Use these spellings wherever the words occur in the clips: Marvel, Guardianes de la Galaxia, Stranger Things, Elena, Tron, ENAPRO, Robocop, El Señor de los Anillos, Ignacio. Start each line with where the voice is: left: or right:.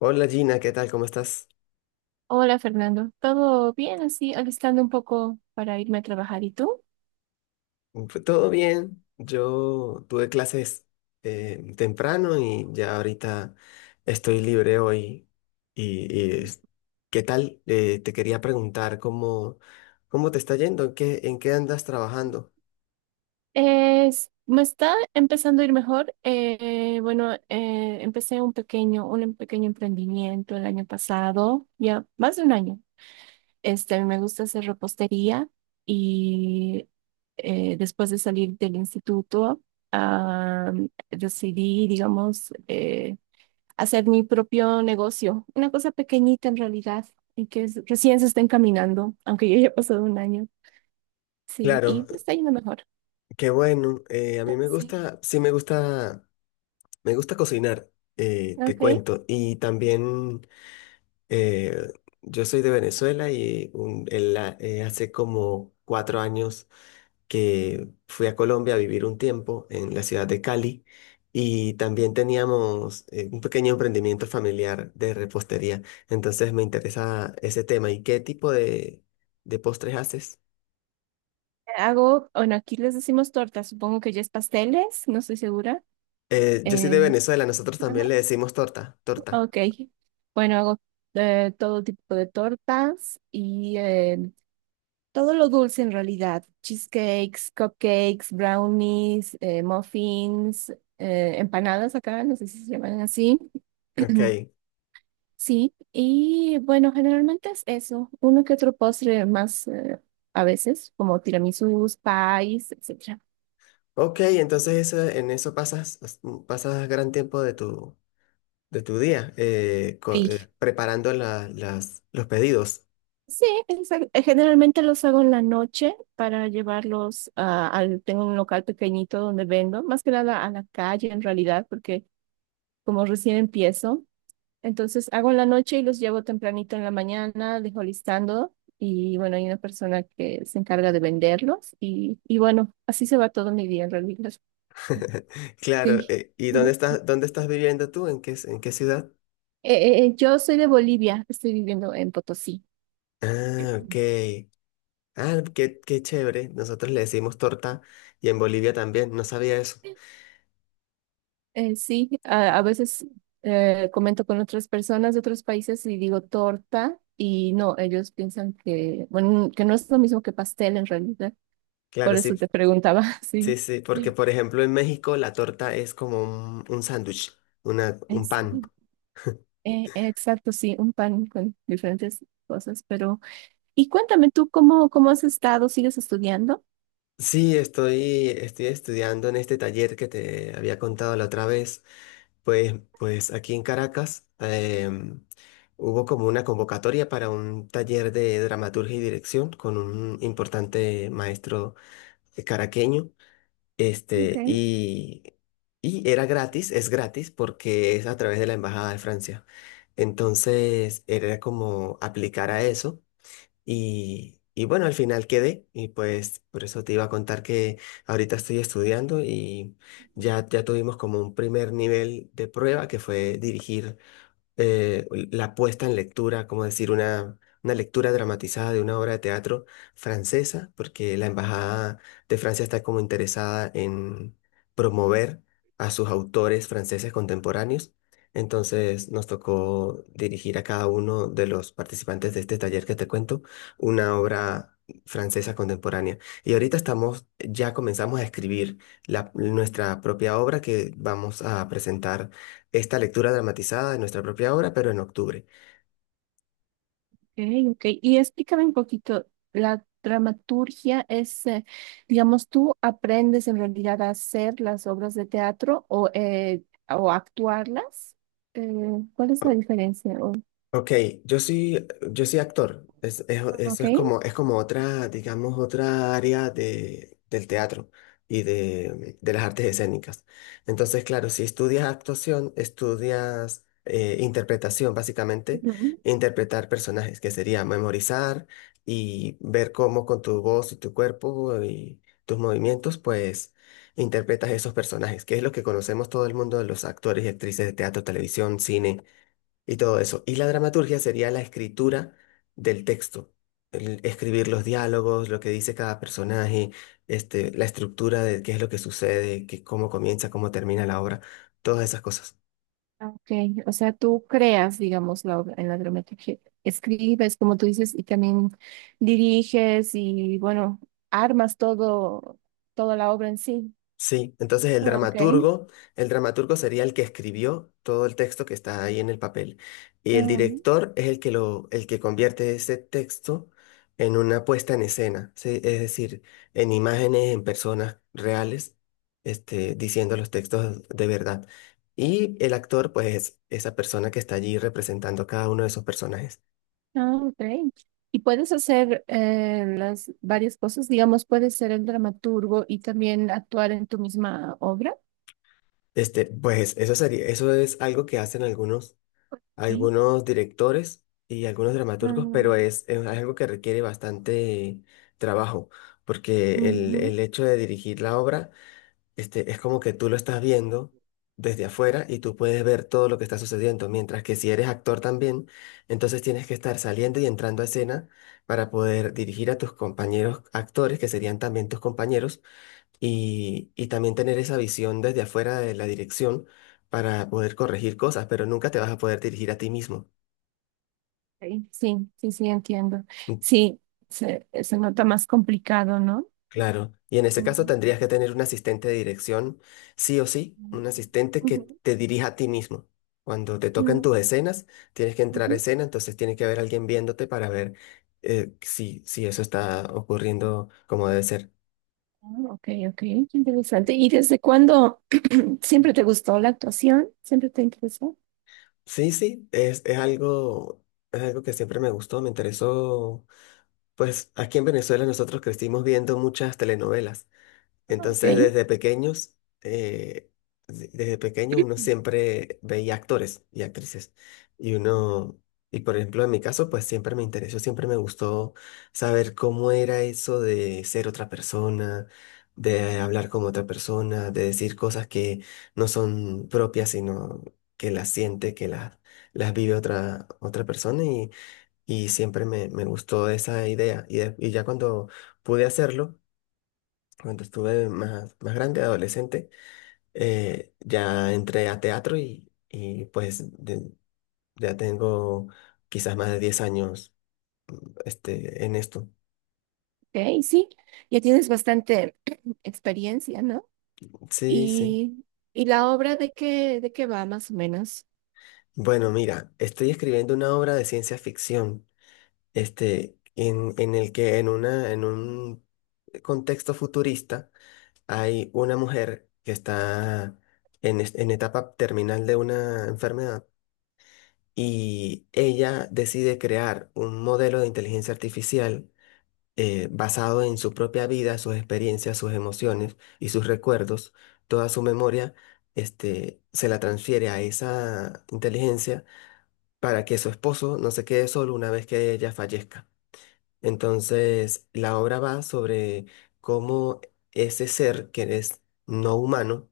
left: Hola Gina, ¿qué tal? ¿Cómo estás?
right: Hola Fernando, ¿todo bien así? Alistando un poco para irme a trabajar. ¿Y tú?
left: Todo bien. Yo tuve clases temprano y ya ahorita estoy libre hoy. Y, y, es- ¿Qué tal? Te quería preguntar cómo te está yendo, en qué andas trabajando.
right: Es- me está empezando a ir mejor. Bueno, empecé un pequeño emprendimiento el año pasado, ya más de un año. A mí me gusta hacer repostería y después de salir del instituto, ah, decidí, digamos, hacer mi propio negocio, una cosa pequeñita en realidad, y que es- recién se está encaminando, aunque ya haya pasado un año. Sí,
left: Claro,
right: y está yendo mejor.
left: qué bueno. A mí me
right: Sí,
left: gusta, sí me gusta cocinar, te
right: ok.
left: cuento. Y también eh, yo soy de Venezuela y hace como 4 años que fui a Colombia a vivir un tiempo en la ciudad de Cali y también teníamos un pequeño emprendimiento familiar de repostería. Entonces me interesa ese tema. ¿Y qué tipo de postres haces?
right: Hago, bueno, aquí les decimos tortas, supongo que ya es pasteles, no estoy segura.
left: Yo soy de
right: Eh,
left: Venezuela, nosotros también le decimos torta, torta.
right: Ok, bueno, hago todo tipo de tortas y todo lo dulce en realidad, cheesecakes, cupcakes, brownies, muffins, empanadas acá, no sé si se llaman así.
left: Ok.
right: Sí, y bueno, generalmente es eso, uno que otro postre más a veces, como tiramisús, pies, etcétera.
left: Ok, entonces en eso pasas gran tiempo de de tu día
right: Sí.
left: preparando los pedidos.
right: Sí, exa- generalmente los hago en la noche para llevarlos al, tengo un local pequeñito donde vendo, más que nada a la calle en realidad, porque como recién empiezo, entonces hago en la noche y los llevo tempranito en la mañana, dejo listando y bueno, hay una persona que se encarga de venderlos y bueno, así se va todo mi día en realidad.
left: Claro,
right: Sí.
left: ¿y dónde estás viviendo tú? En qué ciudad?
right: Yo soy de Bolivia, estoy viviendo en Potosí.
left: Ah, ok. Ah, qué, qué chévere. Nosotros le decimos torta y en Bolivia también, no sabía eso.
right: Sí, a veces comento con otras personas de otros países y digo torta y no, ellos piensan que, bueno, que no es lo mismo que pastel en realidad.
left: Claro,
right: Por eso
left: sí,
right: te preguntaba,
left: sí,
right: sí.
left: sí, porque
right: Eh,
left: por ejemplo en México la torta es como un sándwich, una, un pan.
right: sí, exacto, sí, un pan con diferentes cosas, pero... Y cuéntame tú, ¿cómo, cómo has estado? ¿Sigues estudiando?
left: Sí, estoy, estoy estudiando en este taller que te había contado la otra vez. Pues aquí en Caracas hubo como una convocatoria para un taller de dramaturgia y dirección con un importante maestro caraqueño. Este,
right: Okay.
left: y, y era gratis, es gratis porque es a través de la Embajada de Francia. Entonces era como aplicar a eso y bueno, al final quedé y pues por eso te iba a contar que ahorita estoy estudiando y ya, ya tuvimos como un primer nivel de prueba que fue dirigir la puesta en lectura, como decir, una lectura dramatizada de una obra de teatro francesa, porque la Embajada de Francia está como interesada en promover a sus autores franceses contemporáneos. Entonces nos tocó dirigir a cada uno de los participantes de este taller que te cuento una obra francesa contemporánea. Y ahorita estamos, ya comenzamos a escribir nuestra propia obra que vamos a presentar esta lectura dramatizada de nuestra propia obra, pero en octubre.
right: Ok, ok. Y explícame un poquito, la dramaturgia es, digamos, tú aprendes en realidad a hacer las obras de teatro o actuarlas. Eh, ¿Cuál es la diferencia? O-
left: Ok, yo soy, yo soy actor. Eso
right: ok.
left: es como otra, digamos, otra área del teatro y de las artes escénicas. Entonces, claro, si estudias actuación, estudias interpretación, básicamente,
right: Ujú.
left: interpretar personajes, que sería memorizar y ver cómo con tu voz y tu cuerpo y tus movimientos, pues, interpretas esos personajes, que es lo que conocemos todo el mundo de los actores y actrices de teatro, televisión, cine y todo eso. Y la dramaturgia sería la escritura del texto, el escribir los diálogos, lo que dice cada personaje, este, la estructura de qué es lo que sucede, qué, cómo comienza, cómo termina la obra, todas esas cosas.
right: Ok, o sea, tú creas, digamos, la obra en la dramaturgia, escribes, como tú dices, y también diriges y, bueno, armas todo, toda la obra en sí.
left: Sí, entonces
right: Ok.
left: el dramaturgo sería el que escribió todo el texto que está ahí en el papel y el director es el que el que convierte ese texto en una puesta en escena, ¿sí? Es decir, en imágenes, en personas reales, este, diciendo los textos de verdad. Y el actor, pues, es esa persona que está allí representando cada uno de esos personajes.
right: Ah, ok. Y puedes hacer las varias cosas, digamos, puedes ser el dramaturgo y también actuar en tu misma obra.
left: Este, pues, eso sería, eso es algo que hacen
right: Sí.
left: algunos directores y algunos dramaturgos, pero
right: Ah,
left: es algo que requiere bastante trabajo, porque
right: ujú.
left: el hecho de dirigir la obra, este, es como que tú lo estás viendo desde afuera y tú puedes ver todo lo que está sucediendo, mientras que si eres actor también, entonces tienes que estar saliendo y entrando a escena para poder dirigir a tus compañeros actores, que serían también tus compañeros, y también tener esa visión desde afuera de la dirección para poder corregir cosas, pero nunca te vas a poder dirigir a ti mismo.
right: Sí, sí, sí, sí, entiendo.
left: Mm,
right: Sí, se nota más complicado, ¿no?
left: Claro, y en ese caso
right: Ujú.
left: tendrías que tener un asistente de dirección, sí o sí, un asistente que
right: Ujú,
left: te dirija a ti mismo. Cuando te tocan
right: mm,
left: tus escenas, tienes que entrar a
right: ujú.
left: escena, entonces tiene que haber alguien viéndote para ver si, si eso está ocurriendo como debe ser.
right: Ah, Ok, ok, qué interesante. ¿Y desde cuándo siempre te gustó la actuación? ¿Siempre te interesó?
left: Sí, sí, es algo que siempre me gustó, me interesó. Pues aquí en Venezuela nosotros crecimos viendo muchas telenovelas.
right: Ah, ok,
left: Entonces, desde pequeños, eh, desde pequeño uno siempre veía actores y actrices. Y uno, y por ejemplo, en mi caso, pues siempre me interesó, siempre me gustó saber cómo era eso de ser otra persona, de hablar como otra persona, de decir cosas que no son propias, sino que las siente, que las vive otra, otra persona. Y siempre me, me gustó esa idea. Y ya cuando pude hacerlo, cuando estuve más, más grande, adolescente, ya entré a teatro y pues ya tengo quizás más de 10 años este, en esto.
right: ok, sí. Ya tienes bastante experiencia, ¿no?
left: Sí, sí.
right: ¿Y, y la obra de qué va más o menos?
left: Bueno, mira, estoy escribiendo una obra de ciencia ficción, este, en el que en en un contexto futurista hay una mujer que está en etapa terminal de una enfermedad y ella decide crear un modelo de inteligencia artificial basado en su propia vida, sus experiencias, sus emociones y sus recuerdos, toda su memoria, este, se la transfiere a esa inteligencia para que su esposo no se quede solo una vez que ella fallezca. Entonces, la obra va sobre cómo ese ser que es no humano,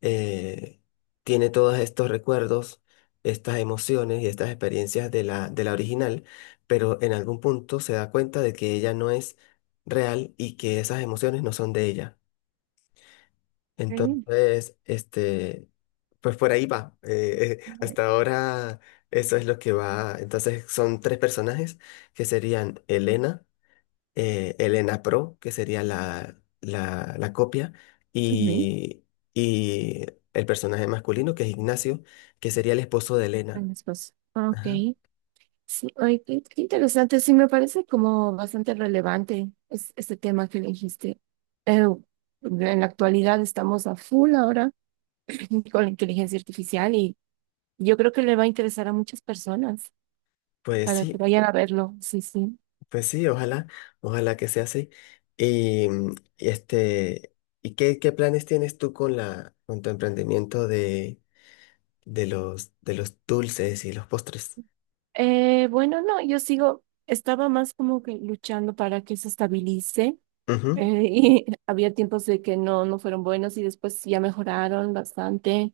left: eh, tiene todos estos recuerdos, estas emociones y estas experiencias de de la original, pero en algún punto se da cuenta de que ella no es real y que esas emociones no son de ella.
right: Ok.
left: Entonces, este, pues por ahí va. Hasta ahora eso es lo que va. Entonces son tres personajes que serían Elena el ENAPRO, que sería la copia,
right: Ujú.
left: y, y el personaje masculino, que es Ignacio, que sería el esposo de Elena.
right: En esposo. Ah, ok.
left: Ajá.
right: Sí, ay, qué, qué interesante. Sí, me parece como bastante relevante es- este tema que elegiste. Eh, en la actualidad estamos a full ahora con la inteligencia artificial y yo creo que le va a interesar a muchas personas
left: Pues
right: para que
left: sí,
right: vayan a verlo. Sí, sí.
left: pues sí, ojalá, ojalá que sea así. Y este, ¿y qué, qué planes tienes tú con con tu emprendimiento de, de los dulces y los postres?
right: Bueno, no, yo sigo, estaba más como que luchando para que se estabilice.
left: Ujú,
right: Y había tiempos de que no, no fueron buenos y después ya mejoraron bastante.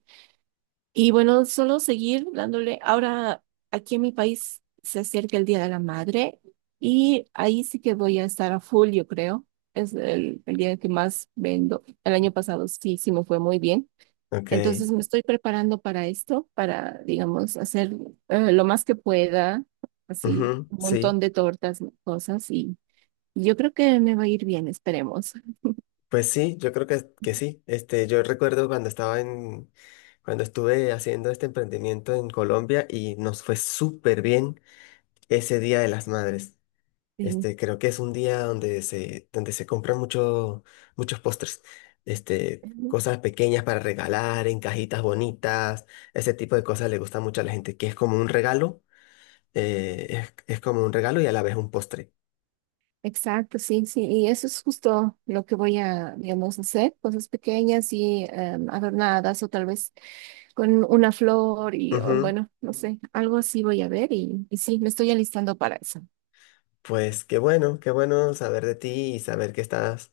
right: Y bueno, solo seguir dándole. Ahora, aquí en mi país se acerca el Día de la Madre y ahí sí que voy a estar a full, yo creo. Es el día que más vendo. El año pasado sí, sí me fue muy bien.
left: Ok,
right: Entonces me estoy preparando para esto, para, digamos, hacer lo más que pueda, así
left: ujú,
right: un montón
left: sí.
right: de tortas, cosas, y yo creo que me va a ir bien, esperemos.
left: Pues sí, yo creo que sí. Este, yo recuerdo cuando estaba en, cuando estuve haciendo este emprendimiento en Colombia y nos fue súper bien ese Día de las Madres.
right: Sí.
left: Este, creo que es un día donde se compran mucho, muchos postres. Este,
right: Ujú.
left: cosas pequeñas para regalar, en cajitas bonitas. Ese tipo de cosas le gusta mucho a la gente, que es como un regalo, es como un regalo y a la vez un postre.
right: Exacto, sí, sí, y eso es justo lo que voy a, digamos, hacer, cosas pequeñas y adornadas o tal vez con una flor y, o,
left: Ujú.
right: bueno, no sé, algo así voy a ver y sí, me estoy alistando para eso.
left: Pues qué bueno saber de ti y saber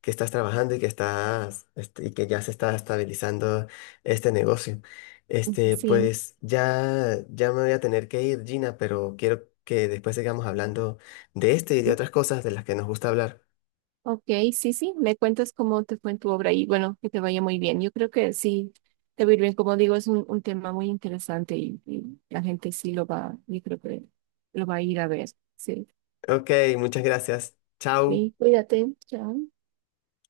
left: que estás trabajando y que estás este, y que ya se está estabilizando este negocio. Este,
right: Sí.
left: pues ya, ya me voy a tener que ir, Gina, pero quiero que después sigamos hablando de este y de otras cosas de las que nos gusta hablar.
right: Ok, sí, sí, me cuentas cómo te fue en tu obra y bueno, que te vaya muy bien. Yo creo que sí, te va a ir bien. Como digo, es un tema muy interesante y la gente sí lo va, yo creo que lo va a ir a ver. Sí,
left: Ok, muchas gracias. Chao.
right: sí, cuídate, chao.